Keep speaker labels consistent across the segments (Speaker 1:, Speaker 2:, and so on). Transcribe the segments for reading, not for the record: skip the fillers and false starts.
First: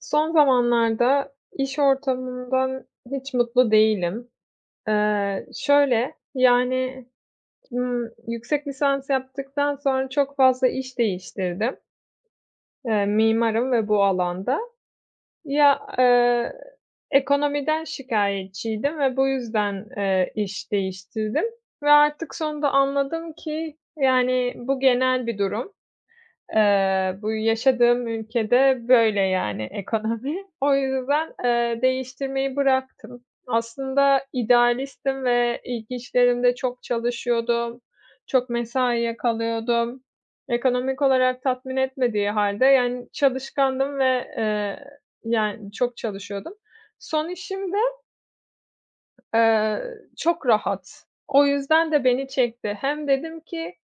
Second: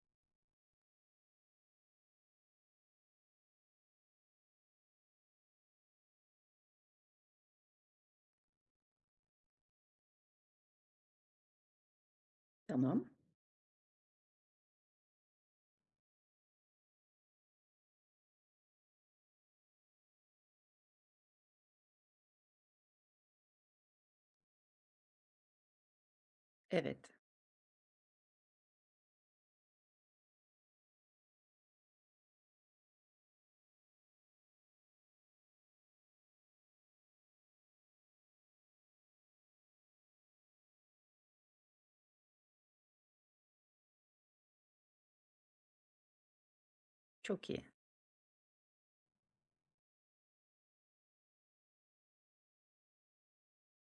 Speaker 1: Son zamanlarda iş ortamımdan hiç mutlu değilim. Şöyle, yani, yüksek lisans yaptıktan sonra çok fazla iş değiştirdim.
Speaker 2: Tamam.
Speaker 1: Mimarım ve bu alanda. Ya, ekonomiden şikayetçiydim ve bu yüzden, iş değiştirdim ve artık sonunda anladım ki, yani, bu genel bir durum.
Speaker 2: Evet.
Speaker 1: Bu yaşadığım ülkede böyle yani ekonomi. O yüzden, değiştirmeyi bıraktım. Aslında idealistim ve ilk işlerimde çok çalışıyordum, çok mesaiye kalıyordum. Ekonomik olarak tatmin etmediği hâlde yani çalışkandım ve, yani çok çalışıyordum. Son
Speaker 2: Çok iyi.
Speaker 1: işim de, eee, çok rahat. O yüzden de beni çekti. Hem dedim ki,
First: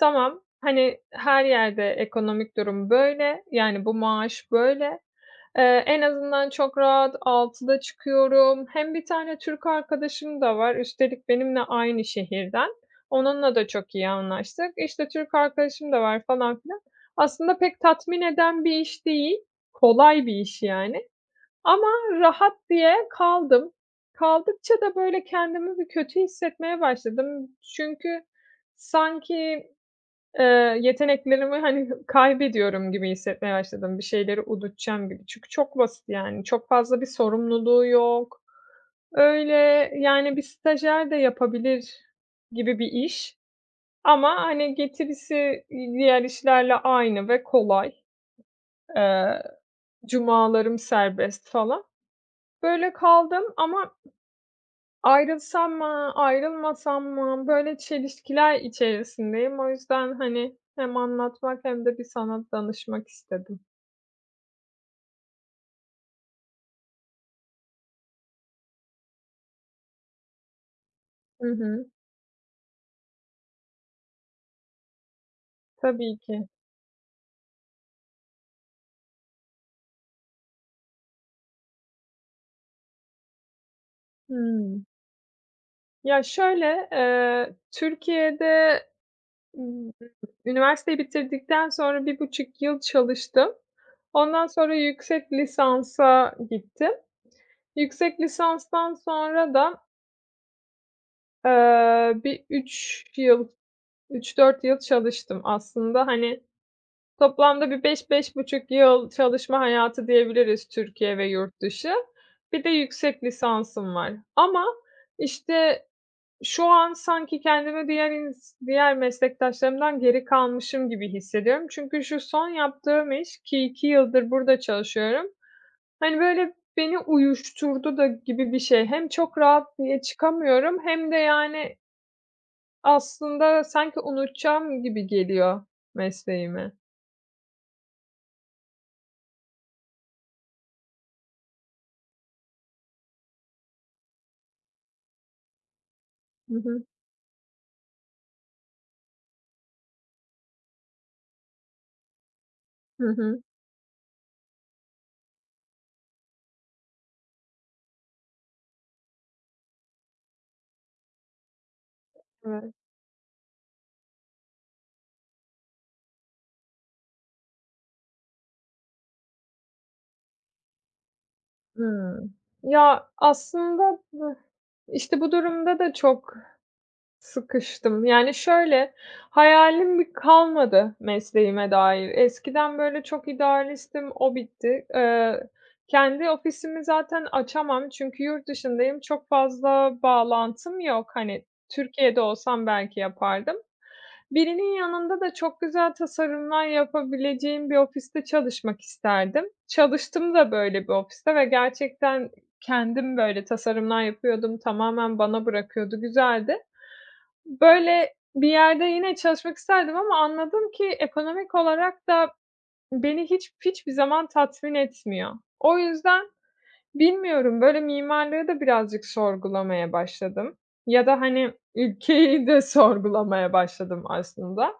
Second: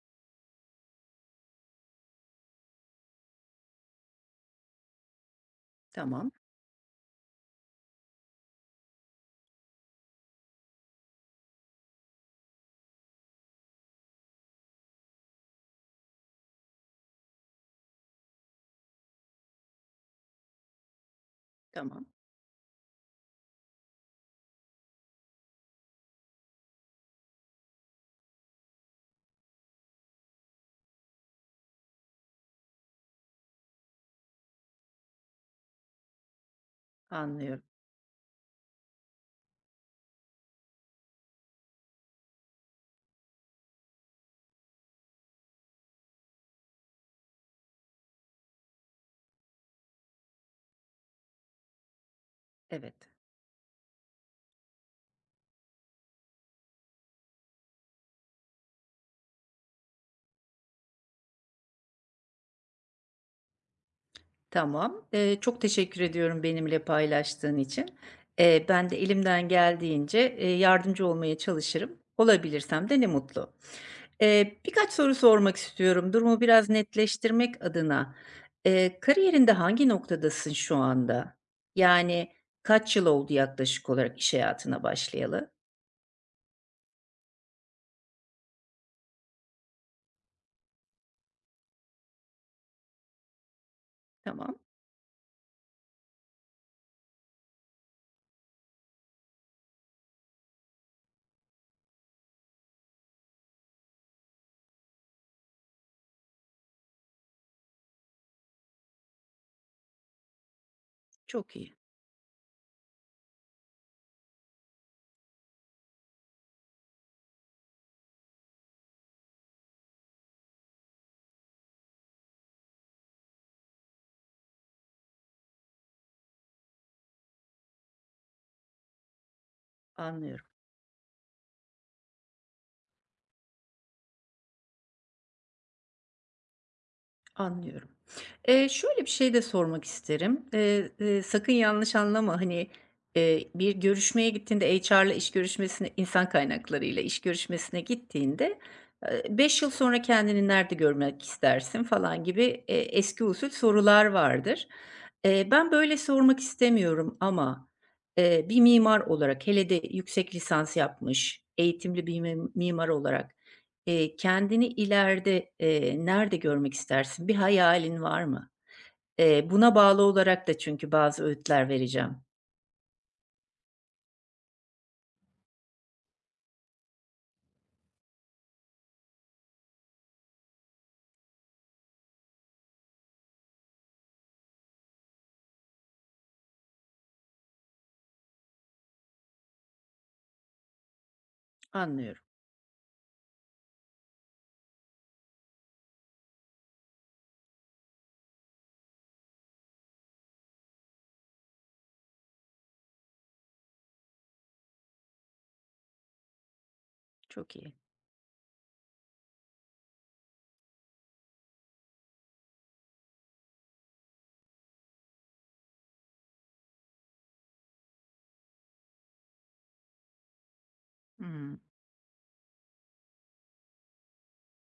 Speaker 1: tamam, hani, her yerde ekonomik durum böyle, yani, bu maaş böyle. En
Speaker 2: Tamam,
Speaker 1: azından çok rahat 6'da çıkıyorum. Hem bir tane Türk arkadaşım da var, üstelik benimle aynı şehirden. Onunla da çok iyi anlaştık. İşte, Türk arkadaşım da var falan filan. Aslında pek tatmin eden bir iş değil, kolay bir iş yani ama
Speaker 2: tamam.
Speaker 1: rahat diye kaldım. Kaldıkça da, böyle, kendimi bir kötü hissetmeye başladım. Çünkü sanki yeteneklerimi, hani, kaybediyorum gibi hissetmeye başladım. Bir şeyleri unutacağım gibi. Çünkü çok basit, yani, çok fazla bir
Speaker 2: Anlıyorum.
Speaker 1: sorumluluğu yok. Öyle, yani, bir stajyer de yapabilir gibi bir iş ama, hani, getirisi diğer işlerle aynı ve kolay. Eee, Cumalarım serbest falan. Böyle
Speaker 2: Evet.
Speaker 1: kaldım ama ayrılsam mı, ayrılmasam mı? Böyle çelişkiler içerisindeyim. O yüzden, hani, hem anlatmak hem de bir sana danışmak istedim.
Speaker 2: Tamam. Çok teşekkür ediyorum benimle paylaştığın için. Ben de elimden geldiğince, yardımcı olmaya
Speaker 1: Hı hı.
Speaker 2: çalışırım. Olabilirsem de ne mutlu. Birkaç soru sormak istiyorum
Speaker 1: Tabii
Speaker 2: durumu
Speaker 1: ki.
Speaker 2: biraz netleştirmek adına. Kariyerinde hangi noktadasın şu anda? Yani kaç yıl oldu yaklaşık olarak iş hayatına
Speaker 1: Hımm.
Speaker 2: başlayalı?
Speaker 1: Ya, şöyle, Türkiye'de, ımm, üniversiteyi bitirdikten sonra 1,5 yıl çalıştım. Ondan
Speaker 2: Tamam.
Speaker 1: sonra yüksek lisansa gittim. Yüksek lisanstan sonra da, bir 3 yıl, 3-4 yıl çalıştım aslında. Hani, toplamda bir beş beş buçuk yıl çalışma hayatı diyebiliriz Türkiye ve
Speaker 2: Çok
Speaker 1: yurt
Speaker 2: iyi.
Speaker 1: dışı. Bir de yüksek lisansım var ama, işte, şu an sanki kendimi diğer meslektaşlarımdan geri kalmışım gibi hissediyorum. Çünkü şu son yaptığım iş ki 2 yıldır burada çalışıyorum, hani, böyle, beni uyuşturdu da gibi bir şey. Hem çok rahat diye
Speaker 2: Anlıyorum,
Speaker 1: çıkamıyorum hem de, yani, aslında sanki unutacağım gibi geliyor mesleğimi.
Speaker 2: anlıyorum. Şöyle bir şey de sormak isterim. Sakın yanlış anlama, hani, bir görüşmeye gittiğinde HR'la iş görüşmesine insan
Speaker 1: Hı hı.
Speaker 2: kaynaklarıyla iş görüşmesine gittiğinde, 5 yıl sonra kendini nerede görmek istersin falan gibi,
Speaker 1: Hı
Speaker 2: eski
Speaker 1: hı.
Speaker 2: usul sorular vardır. Ben böyle sormak istemiyorum ama, bir mimar olarak hele de yüksek lisans yapmış, eğitimli bir mi
Speaker 1: Evet.
Speaker 2: mimar olarak kendini ileride, nerede görmek istersin? Bir hayalin var mı? Buna bağlı olarak da çünkü bazı öğütler vereceğim.
Speaker 1: Hımm. Ya, aslında, ıh, işte, bu durumda da çok sıkıştım. Yani, şöyle, hayalim bir kalmadı mesleğime dair. Eskiden, böyle, çok idealistim, o bitti. Kendi ofisimi zaten açamam çünkü yurt dışındayım. Çok fazla bağlantım yok. Hani, Türkiye'de
Speaker 2: Anlıyorum,
Speaker 1: olsam belki yapardım. Birinin yanında da çok güzel tasarımlar yapabileceğim bir ofiste çalışmak isterdim. Çalıştım da böyle bir ofiste ve gerçekten kendim, böyle, tasarımlar yapıyordum. Tamamen bana bırakıyordu, güzeldi.
Speaker 2: çok iyi.
Speaker 1: Böyle bir yerde yine çalışmak isterdim ama anladım ki ekonomik olarak da beni hiç hiçbir zaman tatmin etmiyor. O yüzden bilmiyorum, böyle mimarlığı da birazcık sorgulamaya başladım ya da, hani,
Speaker 2: Hımm,
Speaker 1: ülkeyi de sorgulamaya başladım aslında.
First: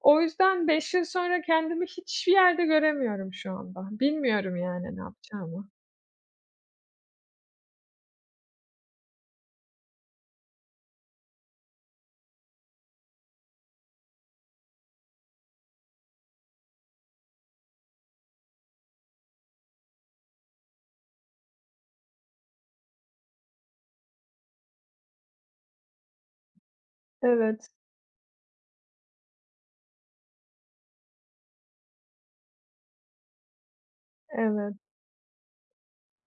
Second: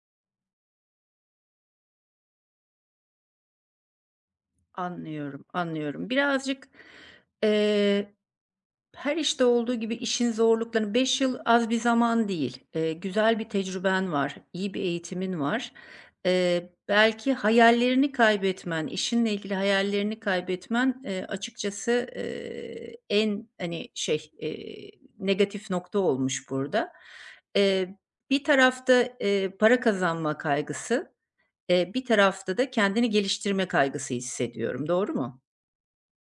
Speaker 1: O yüzden 5 yıl sonra kendimi hiçbir yerde göremiyorum şu anda. Bilmiyorum, yani, ne
Speaker 2: anlıyorum,
Speaker 1: yapacağımı.
Speaker 2: anlıyorum. Birazcık, eee her işte olduğu gibi işin zorluklarını 5 yıl az bir zaman değil. Güzel bir tecrüben var, iyi bir eğitimin var. Belki hayallerini kaybetmen, işinle ilgili hayallerini kaybetmen, açıkçası, en, hani, negatif nokta olmuş burada.
Speaker 1: Evet,
Speaker 2: Eee, Bir tarafta, para kazanma kaygısı, bir tarafta da kendini geliştirme kaygısı
Speaker 1: evet,
Speaker 2: hissediyorum. Doğru mu?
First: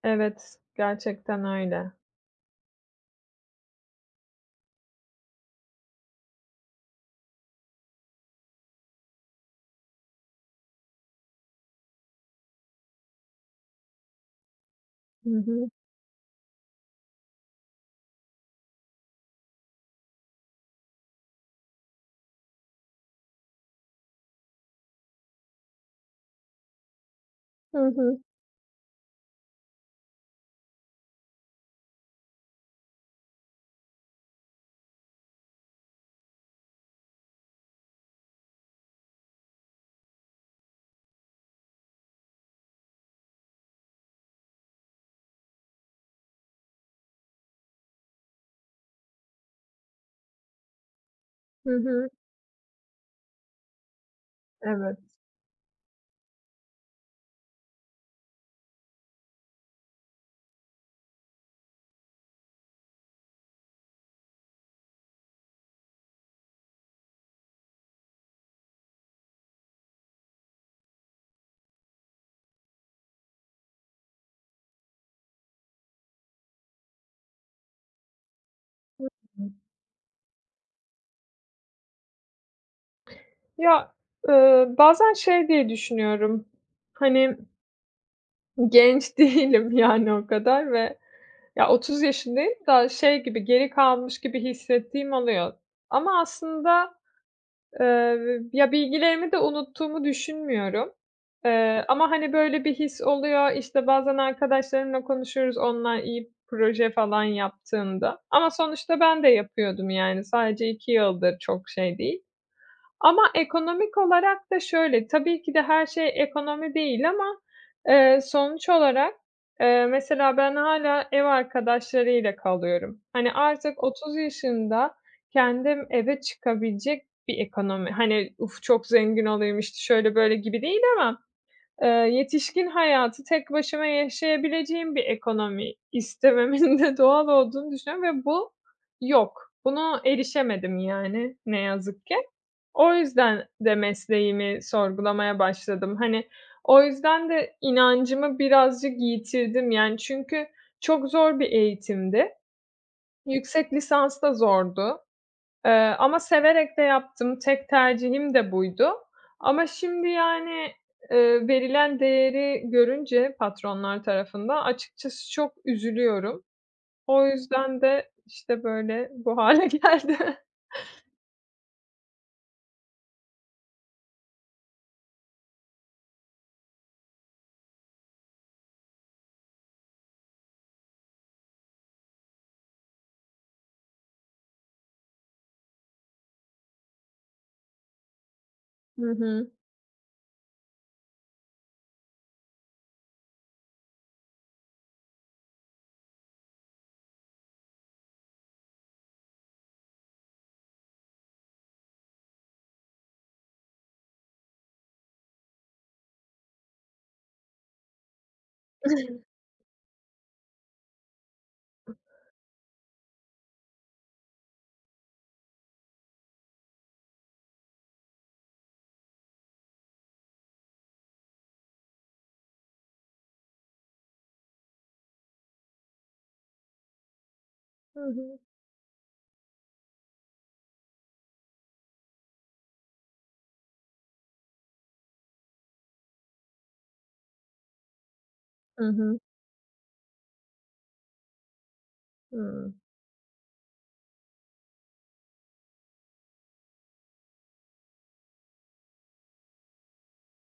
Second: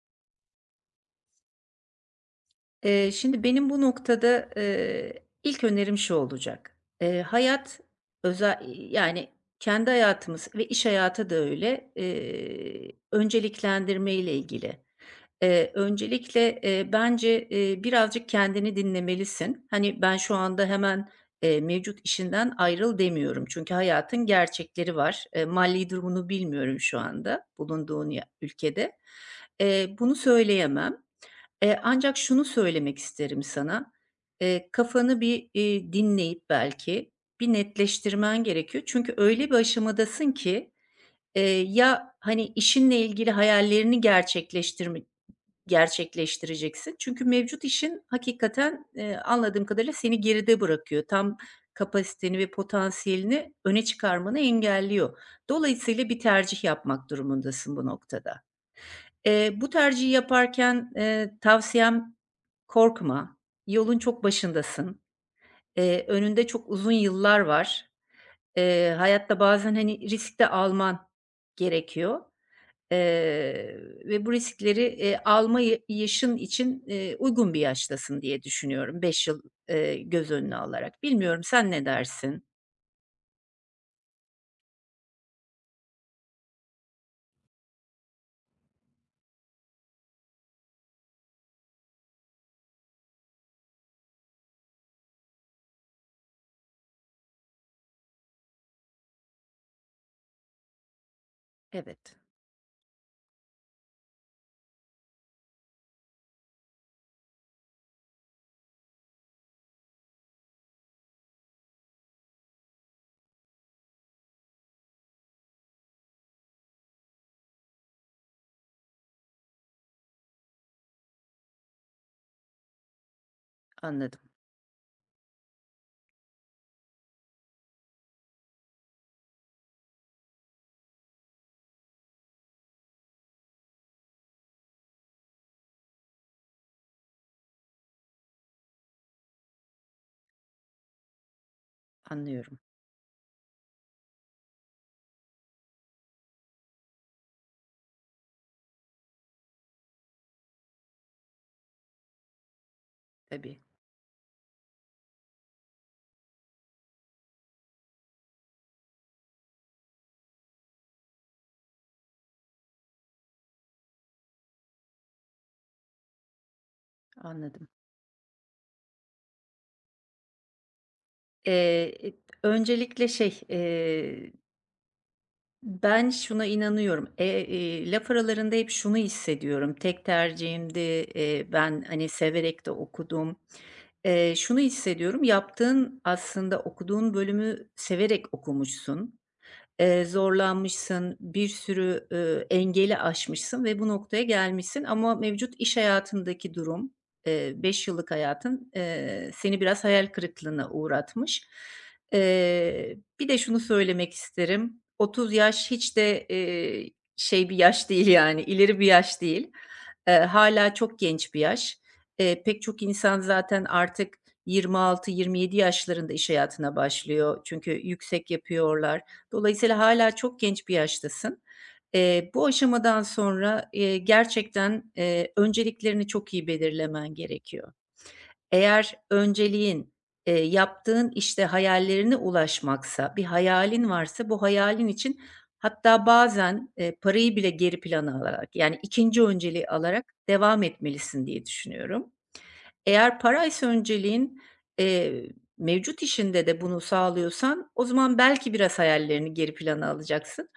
Speaker 1: evet. Gerçekten öyle.
Speaker 2: Şimdi benim bu noktada, ilk önerim şu olacak. Hayat özel, yani kendi hayatımız ve iş hayatı da öyle, önceliklendirmeyle ilgili.
Speaker 1: Hı hı.
Speaker 2: Öncelikle, bence, birazcık kendini dinlemelisin. Hani, ben şu anda hemen, mevcut işinden ayrıl demiyorum. Çünkü hayatın gerçekleri var. Mali durumunu bilmiyorum şu anda
Speaker 1: Hı
Speaker 2: bulunduğun
Speaker 1: hı.
Speaker 2: ya ülkede. Bunu söyleyemem. Ancak şunu söylemek isterim sana, kafanı bir, dinleyip belki bir netleştirmen gerekiyor. Çünkü öyle bir aşamadasın ki, ya, hani, işinle ilgili hayallerini gerçekleştireceksin. Çünkü mevcut işin hakikaten, anladığım kadarıyla seni geride bırakıyor. Tam
Speaker 1: Hı hı.
Speaker 2: kapasiteni ve potansiyelini öne çıkarmanı
Speaker 1: Evet.
Speaker 2: engelliyor. Dolayısıyla bir tercih yapmak durumundasın bu noktada. Bu tercihi yaparken, tavsiyem korkma. Yolun çok başındasın. Önünde çok uzun yıllar var. Hayatta bazen, hani, risk de alman gerekiyor, eee, ve bu riskleri, alma ya, yaşın için, uygun bir yaştasın diye düşünüyorum 5 yıl, göz önüne alarak. Bilmiyorum, sen ne dersin?
Speaker 1: Ya, bazen şey diye düşünüyorum, hani, genç değilim yani o kadar ve ya 30 yaşındayım da şey gibi, geri kalmış gibi hissettiğim oluyor. Ama aslında, ya bilgilerimi de unuttuğumu düşünmüyorum. Ama
Speaker 2: Evet,
Speaker 1: hani böyle bir his oluyor, İşte bazen arkadaşlarımla konuşuyoruz onlar iyi proje falan yaptığında. Ama sonuçta ben de yapıyordum yani sadece 2 yıldır çok şey değil. Ama ekonomik olarak da şöyle, tabii ki de her şey ekonomi değil ama, sonuç olarak, mesela ben hala ev arkadaşlarıyla kalıyorum. Hani, artık 30
Speaker 2: anladım,
Speaker 1: yaşında kendim eve çıkabilecek bir ekonomi, hani, "Uf, çok zengin olayım, işte, şöyle böyle." gibi değil ama, yetişkin hayatı tek başıma yaşayabileceğim bir ekonomi istememin de doğal olduğunu düşünüyorum ve bu yok. Buna erişemedim yani ne yazık ki.
Speaker 2: anlıyorum.
Speaker 1: O yüzden de mesleğimi sorgulamaya başladım. Hani, o yüzden de inancımı birazcık yitirdim, yani, çünkü çok zor bir eğitimdi.
Speaker 2: Tabii,
Speaker 1: Yüksek lisans da zordu, eee, ama severek de yaptım. Tek tercihim de buydu. Ama şimdi, yani, verilen değeri görünce patronlar tarafından açıkçası çok üzülüyorum. O
Speaker 2: anladım.
Speaker 1: yüzden de, işte, böyle bu hale geldi.
Speaker 2: Eee, öncelikle Ben şuna inanıyorum. Laf aralarında hep şunu hissediyorum. Tek tercihimdi. Ben, hani, severek de okudum. Şunu hissediyorum, yaptığın aslında okuduğun bölümü severek
Speaker 1: Hı
Speaker 2: okumuşsun.
Speaker 1: hı.
Speaker 2: Zorlanmışsın, bir sürü, engeli aşmışsın ve bu noktaya gelmişsin ama mevcut iş hayatındaki durum, 5 yıllık hayatın, seni biraz hayal kırıklığına uğratmış. Bir de şunu söylemek isterim, 30 yaş hiç de, bir yaş değil yani, ileri bir yaş değil. Hâlâ çok genç bir yaş. Pek çok insan zaten artık 26-27 yaşlarında iş hayatına başlıyor çünkü yüksek yapıyorlar. Dolayısıyla hala çok genç bir yaştasın. Bu aşamadan sonra, gerçekten, önceliklerini çok iyi belirlemen gerekiyor.
Speaker 1: Hı hı.
Speaker 2: Eğer önceliğin, yaptığın işte hayallerine ulaşmaksa, bir hayalin varsa bu hayalin için hatta bazen, parayı bile geri plana alarak, yani
Speaker 1: Hı hı.
Speaker 2: ikinci önceliği alarak devam etmelisin diye düşünüyorum.
Speaker 1: Hıı.
Speaker 2: Eğer paraysa önceliğin, eee, mevcut işinde de bunu sağlıyorsan o zaman belki biraz hayallerini geri plana alacaksın.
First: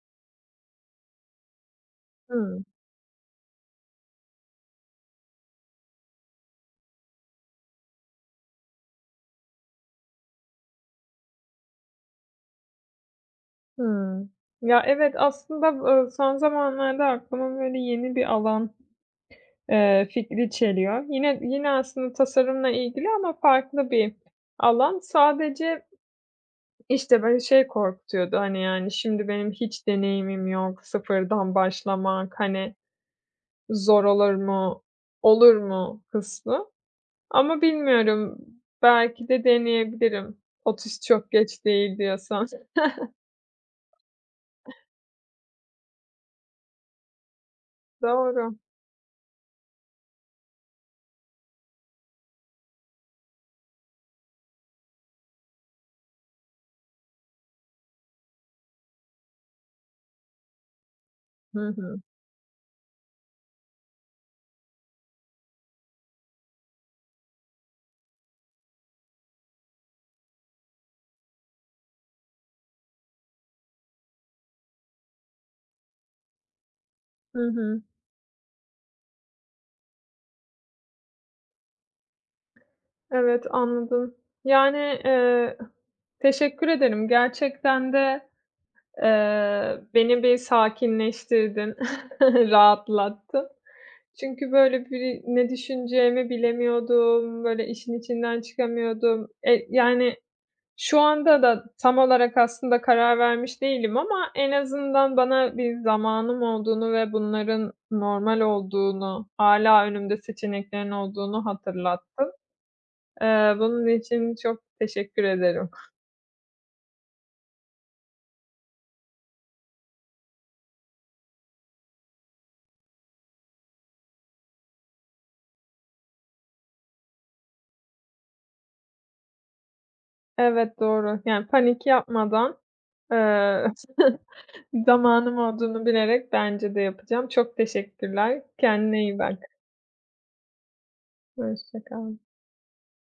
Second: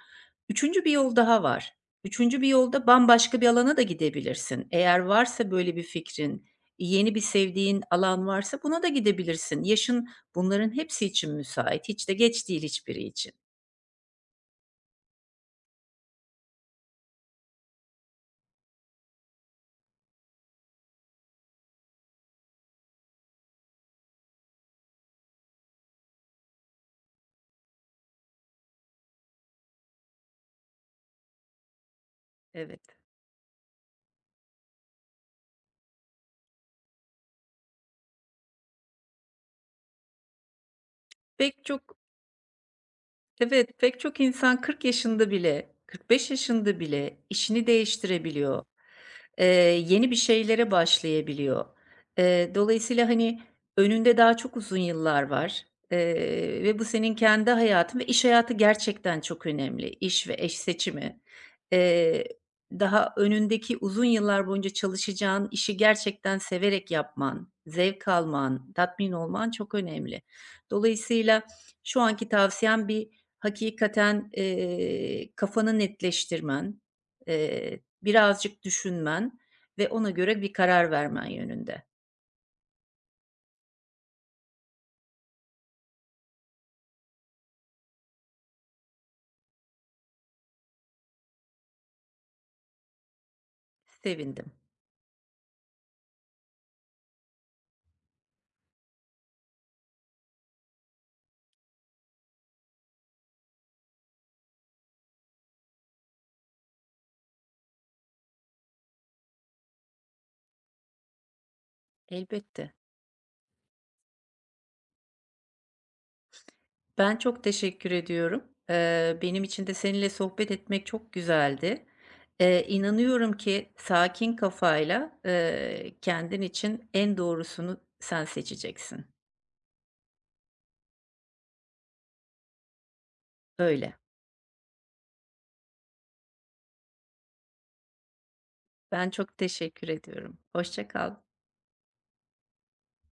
Speaker 2: Üçüncü bir yol daha var. Üçüncü bir
Speaker 1: Hıı.
Speaker 2: yolda bambaşka bir alana da gidebilirsin. Eğer varsa böyle bir fikrin, yeni bir sevdiğin alan varsa buna da gidebilirsin. Yaşın bunların hepsi için müsait. Hiç de geç değil hiçbiri için.
Speaker 1: Hımm. Ya, evet, aslında, son zamanlarda aklıma böyle yeni bir alan, fikri çeliyor. Yine aslında tasarımla ilgili ama farklı bir alan. Sadece, işte, böyle şey korkutuyordu, hani, yani, şimdi benim hiç deneyimim yok, sıfırdan başlamak, hani,
Speaker 2: Evet.
Speaker 1: zor olur mu, olur mu kısmı. Ama bilmiyorum, belki de deneyebilirim. "30 çok geç
Speaker 2: Pek çok
Speaker 1: değil." diyorsan.
Speaker 2: Evet, pek çok insan 40 yaşında bile, 45 yaşında bile işini
Speaker 1: Doğru.
Speaker 2: değiştirebiliyor. Eee, Yeni bir şeylere başlayabiliyor. Dolayısıyla hani önünde daha çok uzun yıllar var. Ve bu senin kendi hayatın ve iş hayatı gerçekten çok önemli. İş ve eş seçimi.
Speaker 1: Hı hı.
Speaker 2: Eee, Daha önündeki uzun yıllar boyunca çalışacağın işi gerçekten severek yapman, zevk alman, tatmin olman çok önemli. Dolayısıyla şu anki tavsiyem, hakikaten, kafanı netleştirmen,
Speaker 1: Hı hı.
Speaker 2: birazcık düşünmen ve ona göre bir karar vermen yönünde.
Speaker 1: Evet, anladım. Yani, eee, teşekkür ederim. Gerçekten de, beni bir sakinleştirdin, rahatlattın. Çünkü
Speaker 2: Sevindim.
Speaker 1: böyle bir ne düşüneceğimi bilemiyordum, böyle işin içinden çıkamıyordum. Yani şu anda da tam olarak aslında karar vermiş değilim ama en azından bana bir zamanım olduğunu ve bunların normal olduğunu, hala önümde seçeneklerin olduğunu hatırlattı.
Speaker 2: Elbette.
Speaker 1: Bunun için çok teşekkür ederim.
Speaker 2: Ben çok teşekkür ediyorum. Benim için de seninle sohbet etmek çok güzeldi. İnanıyorum ki sakin kafayla, kendin için en doğrusunu sen seçeceksin.
Speaker 1: Evet, doğru. Yani panik yapmadan, eee,
Speaker 2: Öyle.
Speaker 1: zamanım olduğunu bilerek bence de yapacağım. Çok teşekkürler. Kendine
Speaker 2: Ben
Speaker 1: iyi bak.
Speaker 2: çok teşekkür ediyorum. Hoşça kal.
Speaker 1: Hoşça kal.